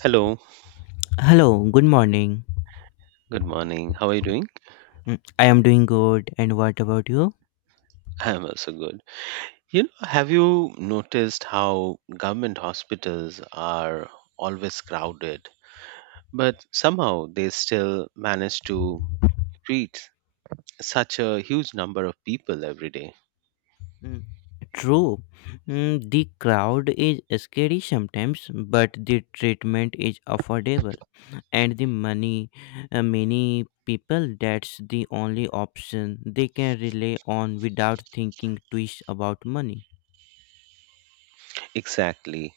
Hello, Hello, good morning. good morning. How are you doing? Mm, I am doing good, and what about you? I'm also good. You know, have you noticed how government hospitals are always crowded, but somehow they still manage to treat such a huge number of people every day? Mm, true. Mm, the crowd is scary sometimes, but the treatment is affordable, and the money, many people that's the only option they can rely on without thinking twice about money. Exactly.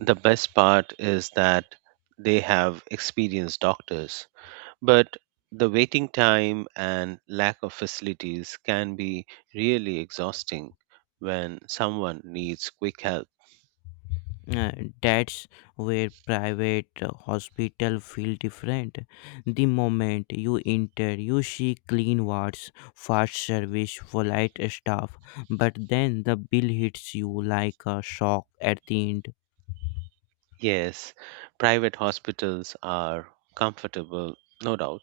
The best part is that they have experienced doctors, but the waiting time and lack of facilities can be really exhausting when someone needs quick help. Uh, that's where private hospital feel different. The moment you enter you see clean wards, fast service, polite staff, but then the bill hits you like a shock at the end. Yes, private hospitals are comfortable, no doubt,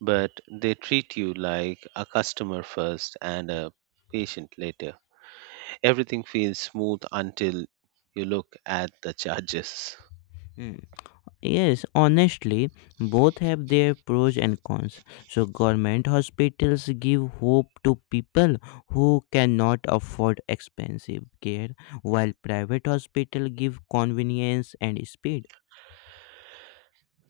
but they treat you like a customer first and a patient later. Everything feels smooth until you look at the charges. Mm. Yes, honestly, both have their pros and cons, so government hospitals give hope to people who cannot afford expensive care, while private hospital give convenience and speed.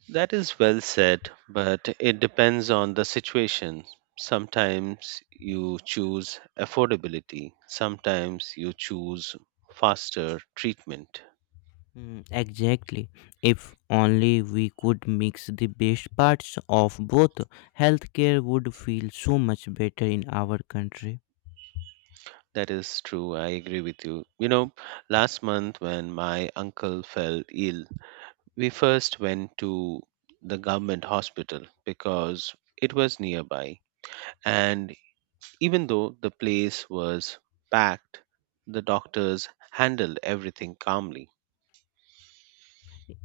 That is well said, but it depends on the situation. Sometimes you choose affordability, sometimes you choose faster treatment. Mm, exactly. If only we could mix the best parts of both, healthcare would feel so much better in our country. That is true. I agree with you. You know, last month when my uncle fell ill, we first went to the government hospital because it was nearby. And even though the place was packed, the doctors handled everything calmly.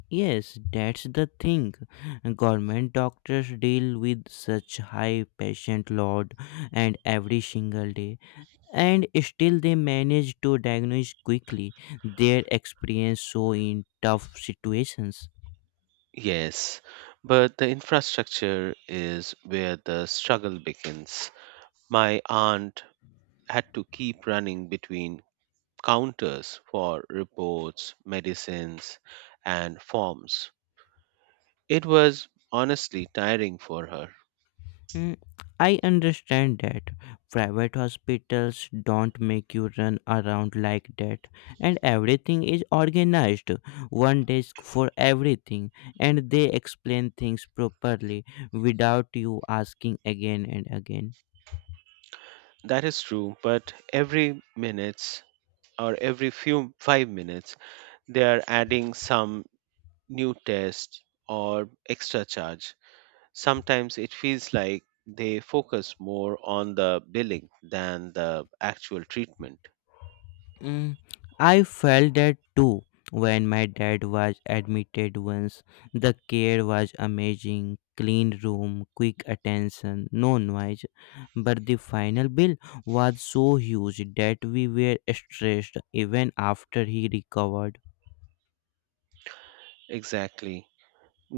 Yes, that's the thing. Government doctors deal with such high patient load and every single day, and still they manage to diagnose quickly, their experience so in tough situations. Yes, but the infrastructure is where the struggle begins. My aunt had to keep running between counters for reports, medicines, and forms. It was honestly tiring for her. Mm, I understand that private hospitals don't make you run around like that, and everything is organized. One desk for everything, and they explain things properly without you asking again and again. That is true, but every minutes or every few 5 minutes they are adding some new test or extra charge. Sometimes it feels like they focus more on the billing than the actual treatment. Mm, I felt that too when my dad was admitted once. The care was amazing, clean room, quick attention, no noise. But the final bill was so huge that we were stressed even after he recovered. Exactly.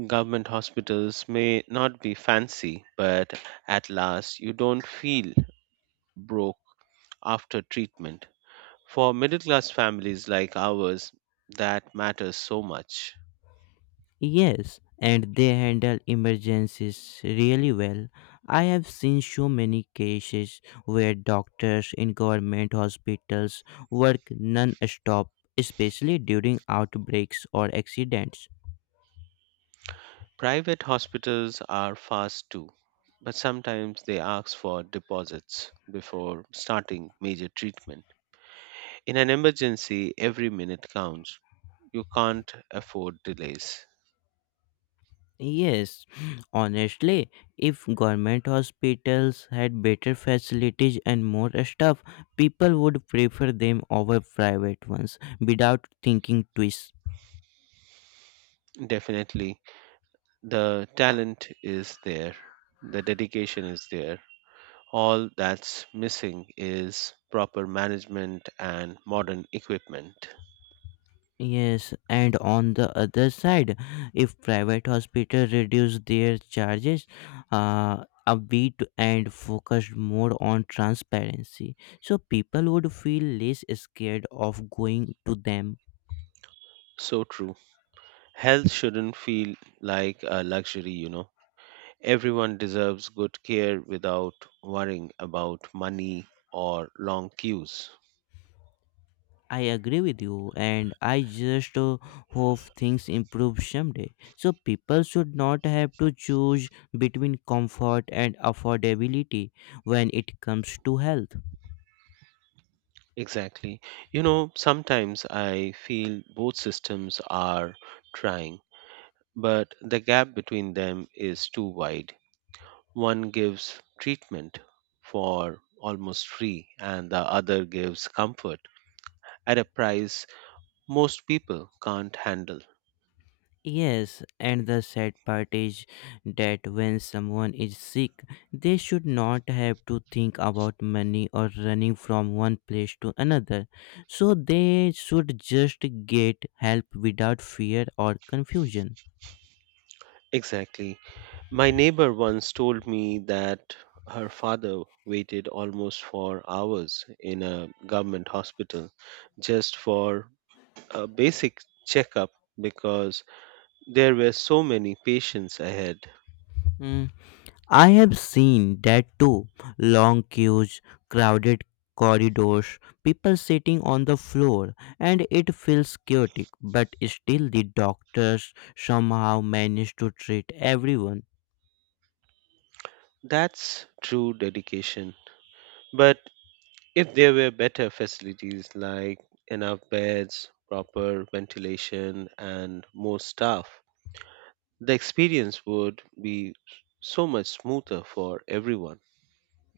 Government hospitals may not be fancy, but at last you don't feel broke after treatment. For middle class families like ours, that matters so much. Yes, and they handle emergencies really well. I have seen so many cases where doctors in government hospitals work non stop, especially during outbreaks or accidents. Private hospitals are fast too, but sometimes they ask for deposits before starting major treatment. In an emergency, every minute counts. You can't afford delays. Yes, honestly, if government hospitals had better facilities and more staff, people would prefer them over private ones without thinking twice. Definitely. The talent is there, the dedication is there. All that's missing is proper management and modern equipment. Yes, and on the other side, if private hospitals reduce their charges a bit and focus more on transparency, so people would feel less scared of going to them. So true. Health shouldn't feel like a luxury, you know. Everyone deserves good care without worrying about money or long queues. I agree with you, and I just hope things improve someday. So people should not have to choose between comfort and affordability when it comes to health. Exactly. You know, sometimes I feel both systems are trying, but the gap between them is too wide. One gives treatment for almost free, and the other gives comfort at a price most people can't handle. Yes, and the sad part is that when someone is sick, they should not have to think about money or running from one place to another. So they should just get help without fear or confusion. Exactly. My neighbor once told me that her father waited almost for hours in a government hospital just for a basic checkup because there were so many patients ahead. Mm, I have seen that too. Long queues, crowded corridors, people sitting on the floor, and it feels chaotic, but still the doctors somehow manage to treat everyone. That's true dedication. But if there were better facilities like enough beds, proper ventilation, and more staff, the experience would be so much smoother for everyone.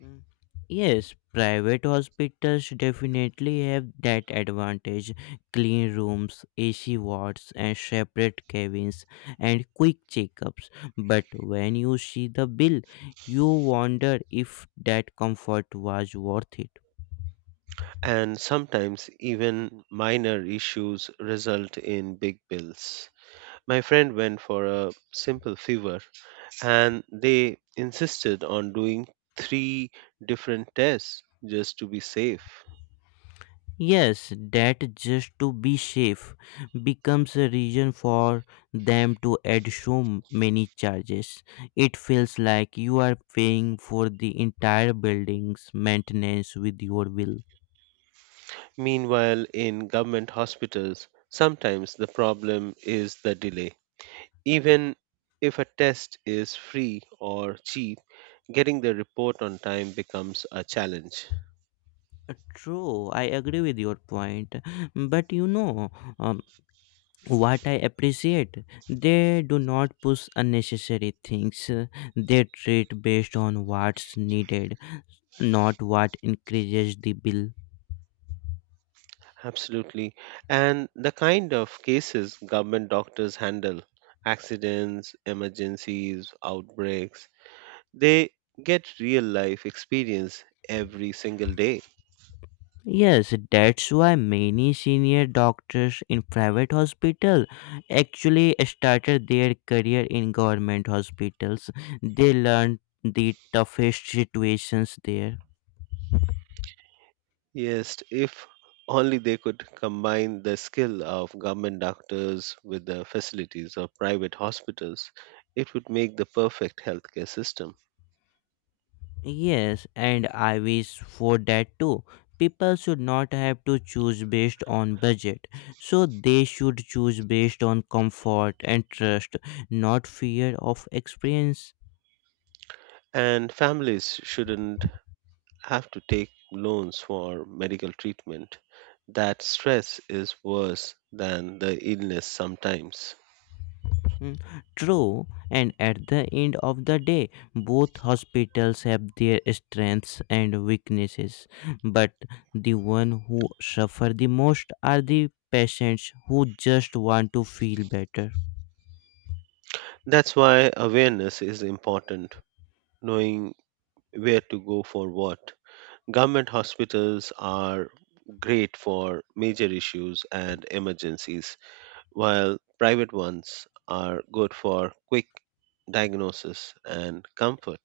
Mm. Yes, private hospitals definitely have that advantage. Clean rooms, AC wards, and separate cabins, and quick checkups. But when you see the bill, you wonder if that comfort was worth it. And sometimes even minor issues result in big bills. My friend went for a simple fever and they insisted on doing three different tests just to be safe. Yes, that just to be safe becomes a reason for them to add so many charges. It feels like you are paying for the entire building's maintenance with your will. Meanwhile, in government hospitals, sometimes the problem is the delay. Even if a test is free or cheap, getting the report on time becomes a challenge. True, I agree with your point. But you know, um, what I appreciate, they do not push unnecessary things. They treat based on what's needed, not what increases the bill. Absolutely. And the kind of cases government doctors handle, accidents, emergencies, outbreaks, they get real life experience every single day. Yes, that's why many senior doctors in private hospital actually started their career in government hospitals. They learned the toughest situations there. Yes, if only they could combine the skill of government doctors with the facilities of private hospitals, it would make the perfect healthcare system. Yes, and I wish for that too. People should not have to choose based on budget. So they should choose based on comfort and trust, not fear of experience. And families shouldn't have to take loans for medical treatment. That stress is worse than the illness sometimes. Mm, true, and at the end of the day, both hospitals have their strengths and weaknesses, but the one who suffer the most are the patients who just want to feel better. That's why awareness is important, knowing where to go for what. Government hospitals are great for major issues and emergencies, while private ones are good for quick diagnosis and comfort.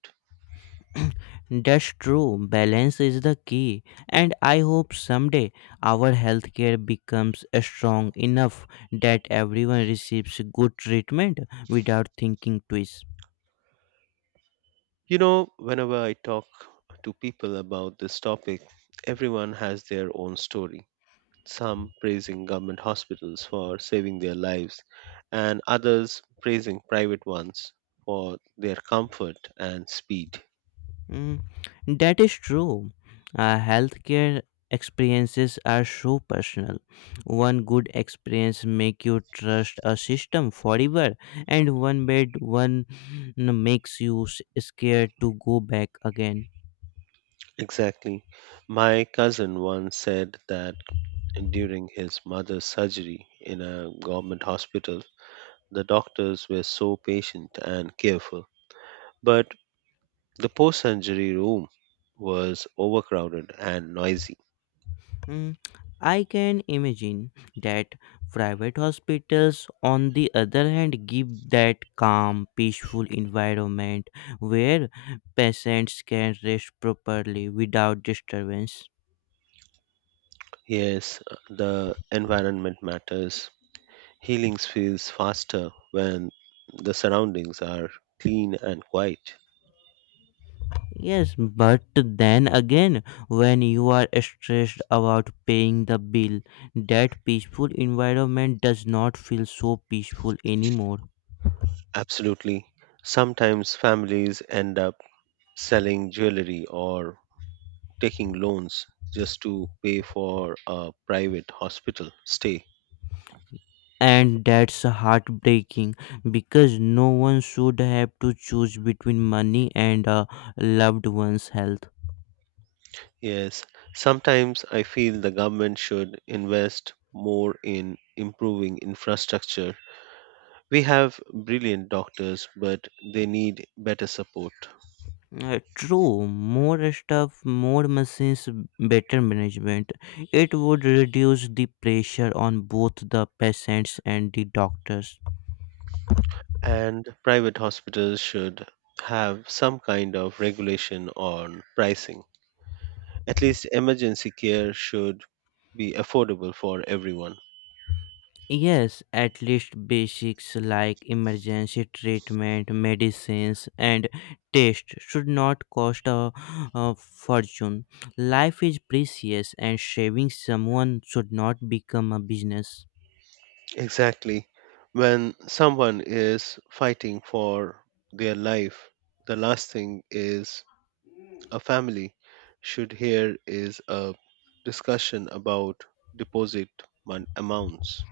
That's true, balance is the key, and I hope someday our healthcare becomes strong enough that everyone receives good treatment without thinking twice. You know, whenever I talk to people about this topic, everyone has their own story. Some praising government hospitals for saving their lives, and others praising private ones for their comfort and speed. Mm, that is true. Healthcare experiences are so personal. One good experience make you trust a system forever, and one bad one, makes you scared to go back again. Exactly. My cousin once said that during his mother's surgery in a government hospital. The doctors were so patient and careful, but the post surgery room was overcrowded and noisy. Mm, I can imagine that. Private hospitals, on the other hand, give that calm, peaceful environment where patients can rest properly without disturbance. Yes, the environment matters. Healing feels faster when the surroundings are clean and quiet. Yes, but then again, when you are stressed about paying the bill, that peaceful environment does not feel so peaceful anymore. Absolutely. Sometimes families end up selling jewelry or taking loans just to pay for a private hospital stay. And that's heartbreaking because no one should have to choose between money and a loved one's health. Yes, sometimes I feel the government should invest more in improving infrastructure. We have brilliant doctors, but they need better support. True, more stuff, more machines, better management. It would reduce the pressure on both the patients and the doctors. And private hospitals should have some kind of regulation on pricing. At least emergency care should be affordable for everyone. Yes, at least basics like emergency treatment, medicines, and tests should not cost a fortune. Life is precious, and saving someone should not become a business. Exactly. When someone is fighting for their life, the last thing is a family should hear is a discussion about deposit mon- amounts.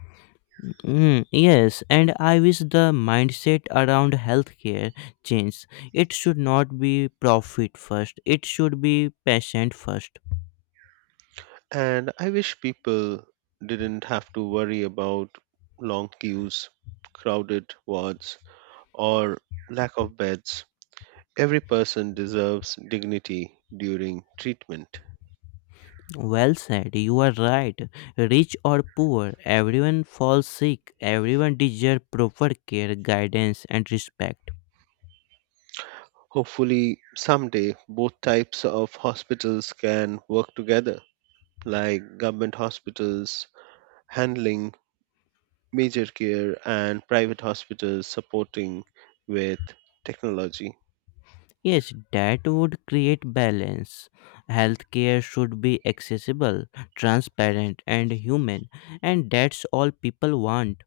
Mm, yes, and I wish the mindset around healthcare changed. It should not be profit first, it should be patient first. And I wish people didn't have to worry about long queues, crowded wards, or lack of beds. Every person deserves dignity during treatment. Well said, you are right. Rich or poor, everyone falls sick. Everyone deserves proper care, guidance, and respect. Hopefully, someday both types of hospitals can work together, like government hospitals handling major care and private hospitals supporting with technology. Yes, that would create balance. Healthcare should be accessible, transparent, and human, and that's all people want.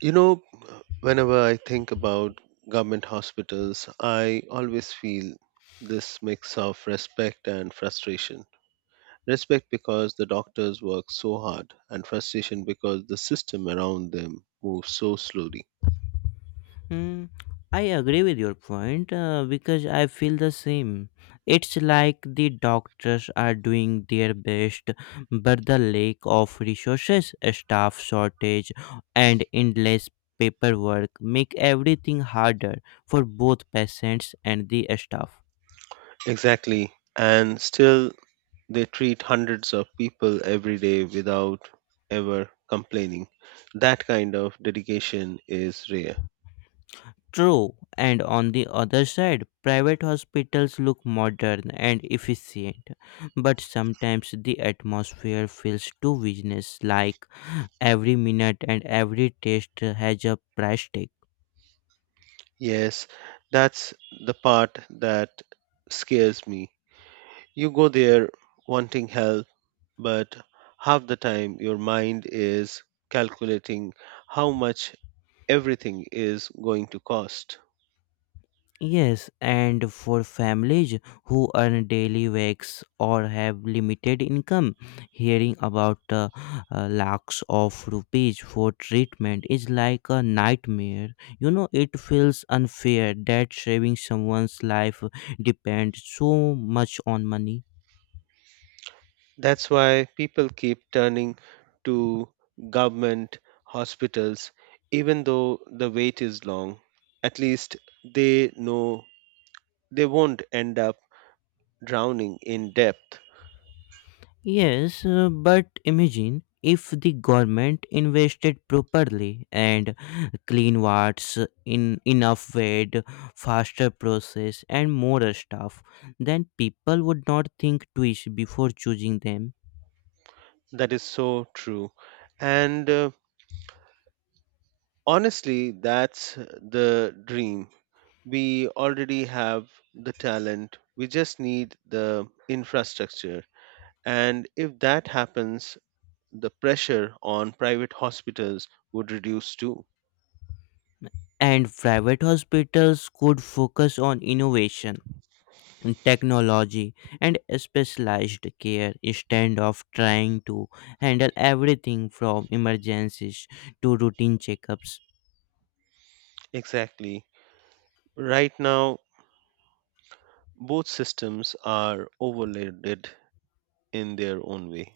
You know, whenever I think about government hospitals, I always feel this mix of respect and frustration. Respect because the doctors work so hard, and frustration because the system around them moves so slowly. Hmm, I agree with your point, because I feel the same. It's like the doctors are doing their best, but the lack of resources, staff shortage, and endless paperwork make everything harder for both patients and the staff. Exactly. And still, they treat hundreds of people every day without ever complaining. That kind of dedication is rare. True, and on the other side, private hospitals look modern and efficient, but sometimes the atmosphere feels too business like, every minute and every test has a price tag. Yes, that's the part that scares me. You go there wanting help, but half the time your mind is calculating how much everything is going to cost. Yes, and for families who earn daily wages or have limited income, hearing about lakhs of rupees for treatment is like a nightmare. You know, it feels unfair that saving someone's life depends so much on money. That's why people keep turning to government hospitals, even though the wait is long. At least they know they won't end up drowning in depth. Yes, but imagine if the government invested properly and clean wards in enough weight, faster process, and more staff, then people would not think twice before choosing them. That is so true. And honestly, that's the dream. We already have the talent, we just need the infrastructure. And if that happens, the pressure on private hospitals would reduce too. And private hospitals could focus on innovation, technology, and specialized care instead of trying to handle everything from emergencies to routine checkups. Exactly. Right now, both systems are overloaded in their own way.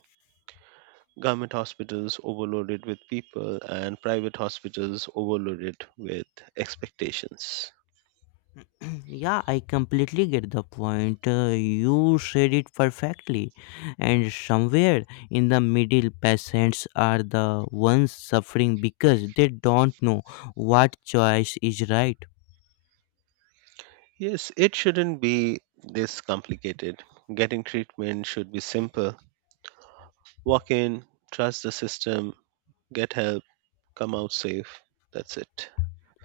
Government hospitals overloaded with people, and private hospitals overloaded with expectations. Yeah, I completely get the point. You said it perfectly. And somewhere in the middle, patients are the ones suffering because they don't know what choice is right. Yes, it shouldn't be this complicated. Getting treatment should be simple. Walk in, trust the system, get help, come out safe. That's it.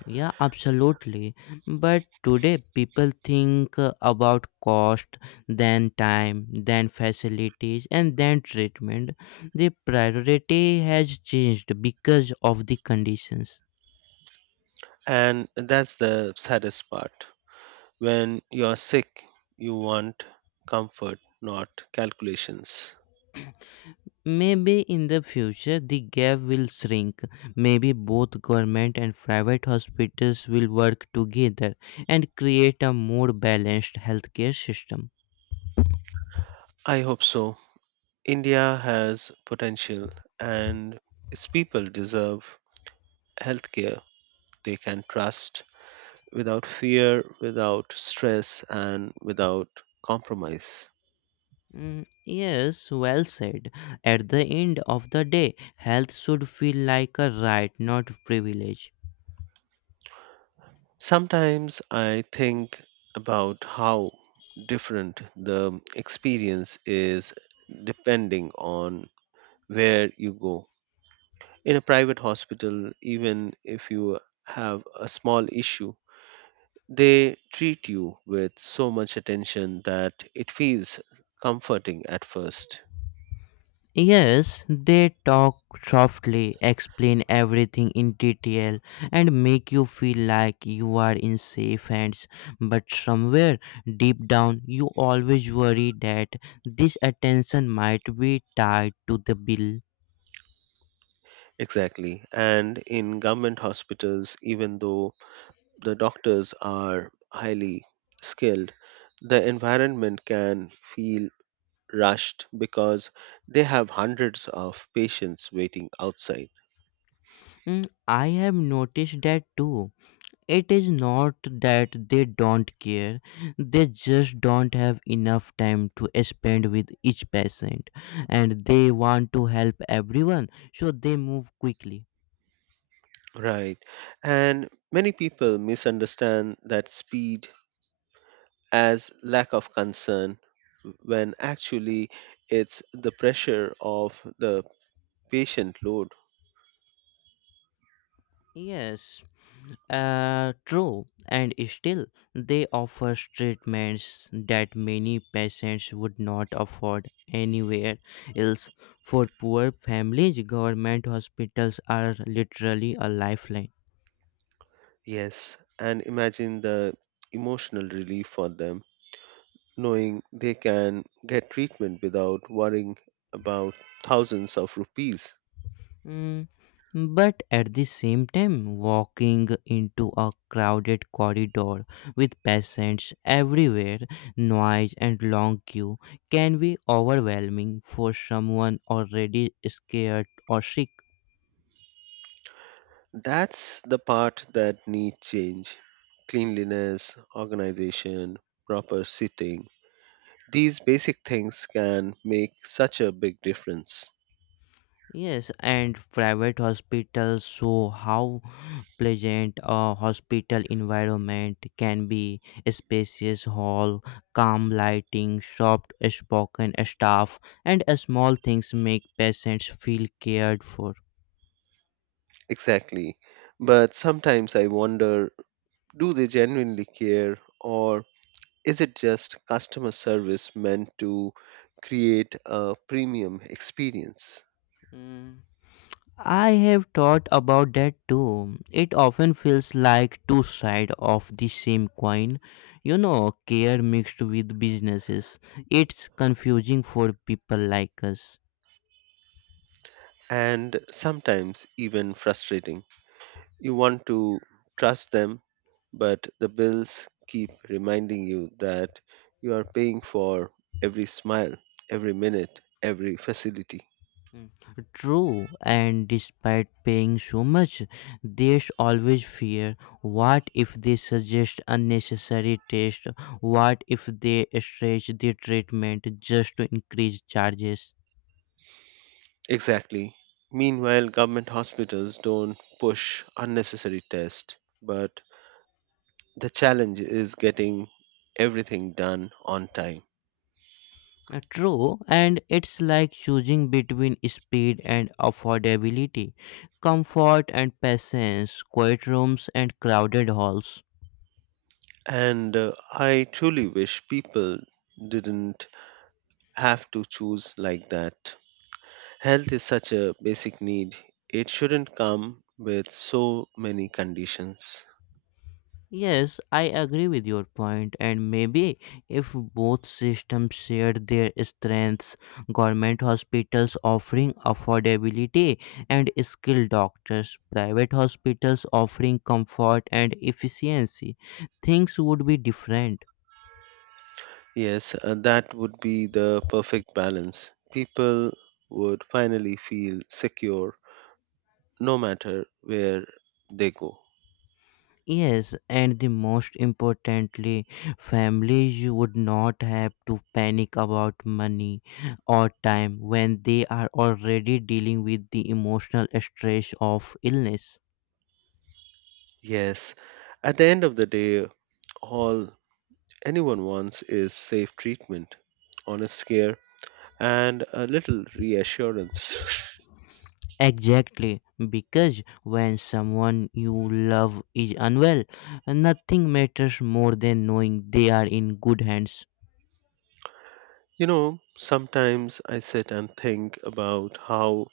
Yeah, absolutely. But today, people think about cost, then time, then facilities, and then treatment. The priority has changed because of the conditions. And that's the saddest part. When you're sick, you want comfort, not calculations. Maybe in the future the gap will shrink. Maybe both government and private hospitals will work together and create a more balanced healthcare system. I hope so. India has potential and its people deserve healthcare they can trust without fear, without stress, and without compromise. Mm, yes, well said. At the end of the day, health should feel like a right, not privilege. Sometimes I think about how different the experience is depending on where you go. In a private hospital, even if you have a small issue, they treat you with so much attention that it feels comforting at first. Yes, they talk softly, explain everything in detail, and make you feel like you are in safe hands. But somewhere deep down, you always worry that this attention might be tied to the bill. Exactly. And in government hospitals, even though the doctors are highly skilled, the environment can feel rushed because they have hundreds of patients waiting outside. Mm, I have noticed that too. It is not that they don't care, they just don't have enough time to spend with each patient, and they want to help everyone, so they move quickly. Right. And many people misunderstand that speed as lack of concern when actually it's the pressure of the patient load. Yes, true, and still they offer treatments that many patients would not afford anywhere else. For poor families, government hospitals are literally a lifeline. Yes, and imagine the emotional relief for them knowing they can get treatment without worrying about thousands of rupees. Mm, but at the same time, walking into a crowded corridor with patients everywhere, noise and long queue can be overwhelming for someone already scared or sick. That's the part that needs change. Cleanliness, organization, proper seating. These basic things can make such a big difference. Yes, and private hospitals show how pleasant a hospital environment can be. A spacious hall, calm lighting, soft spoken staff, and small things make patients feel cared for. Exactly. But sometimes I wonder, do they genuinely care, or is it just customer service meant to create a premium experience? Mm, I have thought about that too. It often feels like two sides of the same coin. You know, care mixed with businesses. It's confusing for people like us. And sometimes even frustrating. You want to trust them, but the bills keep reminding you that you are paying for every smile, every minute, every facility. Mm, true, and despite paying so much, there's always fear. What if they suggest unnecessary tests? What if they stretch the treatment just to increase charges? Exactly. Meanwhile, government hospitals don't push unnecessary tests, but the challenge is getting everything done on time. True, and it's like choosing between speed and affordability, comfort and patience, quiet rooms and crowded halls. And I truly wish people didn't have to choose like that. Health is such a basic need, it shouldn't come with so many conditions. Yes, I agree with your point, and maybe if both systems shared their strengths, government hospitals offering affordability and skilled doctors, private hospitals offering comfort and efficiency, things would be different. Yes, that would be the perfect balance. People would finally feel secure no matter where they go. Yes, and the most importantly, families would not have to panic about money or time when they are already dealing with the emotional stress of illness. Yes, at the end of the day, all anyone wants is safe treatment, honest care, and a little reassurance. Exactly, because when someone you love is unwell, nothing matters more than knowing they are in good hands. You know, sometimes I sit and think about how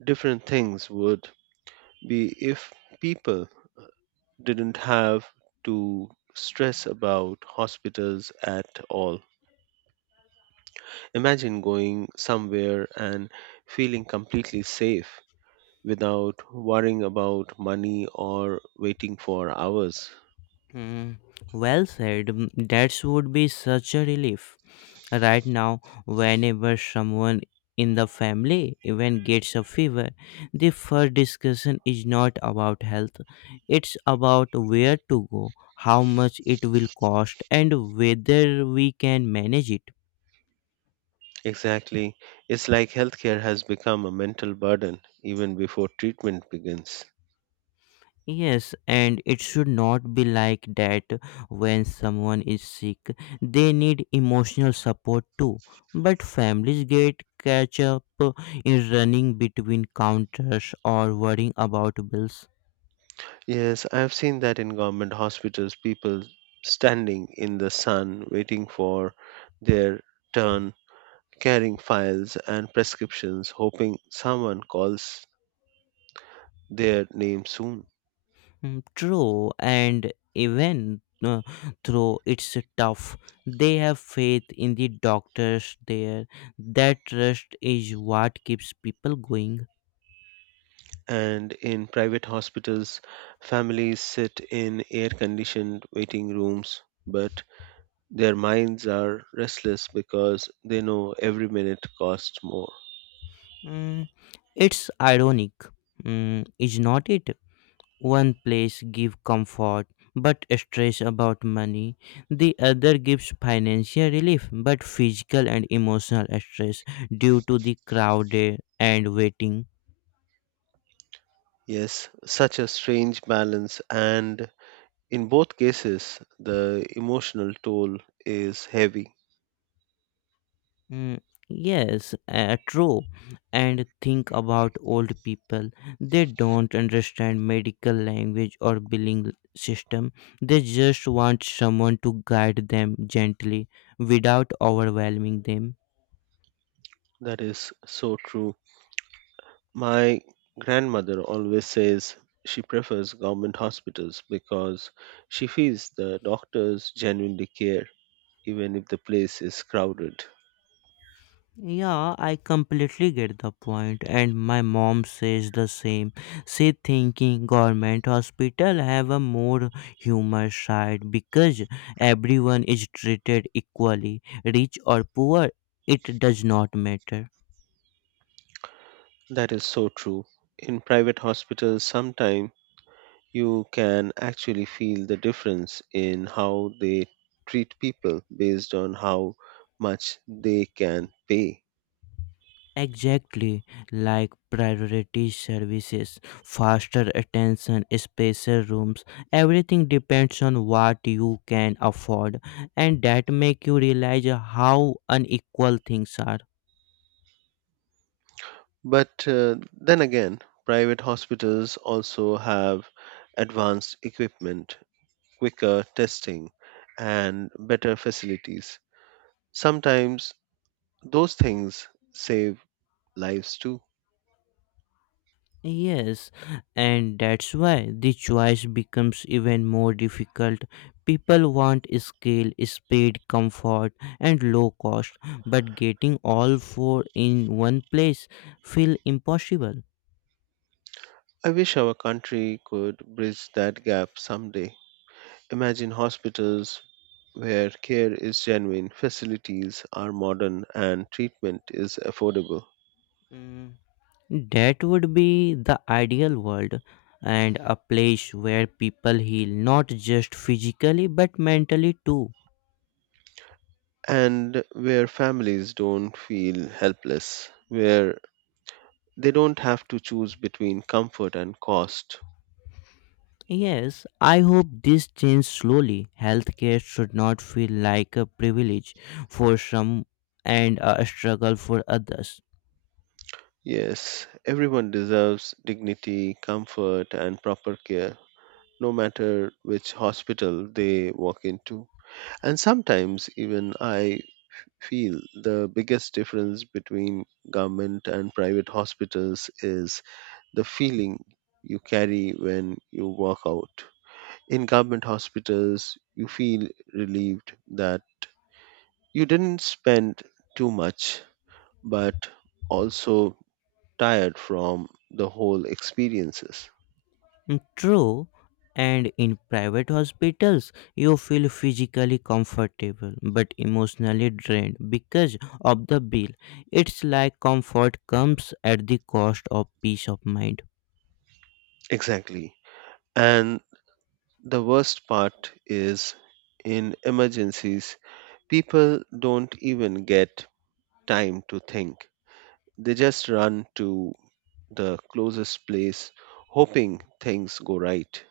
different things would be if people didn't have to stress about hospitals at all. Imagine going somewhere and feeling completely safe without worrying about money or waiting for hours. Hmm, well said, that would be such a relief. Right now, whenever someone in the family even gets a fever, the first discussion is not about health, it's about where to go, how much it will cost, and whether we can manage it. Exactly. It's like healthcare has become a mental burden even before treatment begins. Yes, and it should not be like that. When someone is sick, they need emotional support too, but families get catch up in running between counters or worrying about bills. Yes, I have seen that in government hospitals, people standing in the sun waiting for their turn, carrying files and prescriptions, hoping someone calls their name soon. Mm, true, and even though it's tough, they have faith in the doctors there. That trust is what keeps people going. And in private hospitals, families sit in air conditioned waiting rooms, but their minds are restless because they know every minute costs more. Mm, it's ironic, is not it? One place gives comfort but stress about money, the other gives financial relief but physical and emotional stress due to the crowded and waiting. Yes, such a strange balance, and in both cases, the emotional toll is heavy. Mm, yes, true. And think about old people. They don't understand medical language or billing system. They just want someone to guide them gently without overwhelming them. That is so true. My grandmother always says she prefers government hospitals because she feels the doctors genuinely care even if the place is crowded. Yeah, I completely get the point, and my mom says the same. She thinking government hospital have a more humor side because everyone is treated equally, rich or poor, it does not matter. That is so true. In private hospitals, sometimes you can actually feel the difference in how they treat people based on how much they can pay. Exactly, like priority services, faster attention, special rooms, everything depends on what you can afford, and that make you realize how unequal things are. But then again, private hospitals also have advanced equipment, quicker testing, and better facilities. Sometimes those things save lives too. Yes, and that's why the choice becomes even more difficult. People want scale, speed, comfort, and low cost, but getting all four in one place feel impossible. I wish our country could bridge that gap someday. Imagine hospitals where care is genuine, facilities are modern, and treatment is affordable, Mm, that would be the ideal world, and a place where people heal not just physically but mentally too. and where families don't feel helpless, where they don't have to choose between comfort and cost. Yes, I hope this changes slowly. Healthcare should not feel like a privilege for some and a struggle for others. Yes, everyone deserves dignity, comfort, and proper care, no matter which hospital they walk into. And sometimes even I feel the biggest difference between government and private hospitals is the feeling you carry when you walk out. In government hospitals, you feel relieved that you didn't spend too much, but also tired from the whole experiences. Mm, true, and in private hospitals, you feel physically comfortable but emotionally drained because of the bill. It's like comfort comes at the cost of peace of mind. Exactly. And the worst part is in emergencies, people don't even get time to think. They just run to the closest place, hoping things go right.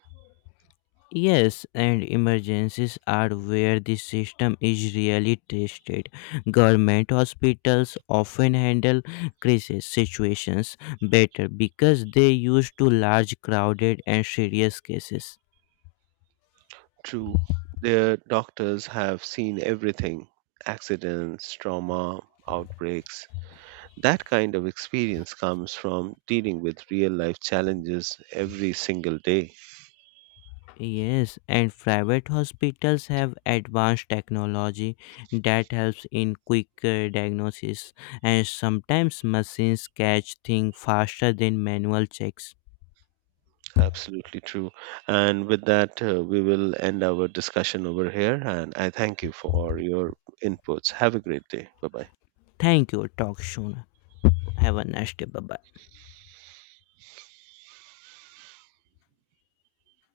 Yes, and emergencies are where the system is really tested. Government hospitals often handle crisis situations better because they used to large, crowded, and serious cases. True, their doctors have seen everything, accidents, trauma, outbreaks. That kind of experience comes from dealing with real life challenges every single day. Yes, and private hospitals have advanced technology that helps in quicker diagnosis, and sometimes machines catch things faster than manual checks. Absolutely true. And with that, we will end our discussion over here. And I thank you for your inputs. Have a great day. Bye bye. Thank you, talk soon. Have a nice day. Bye bye.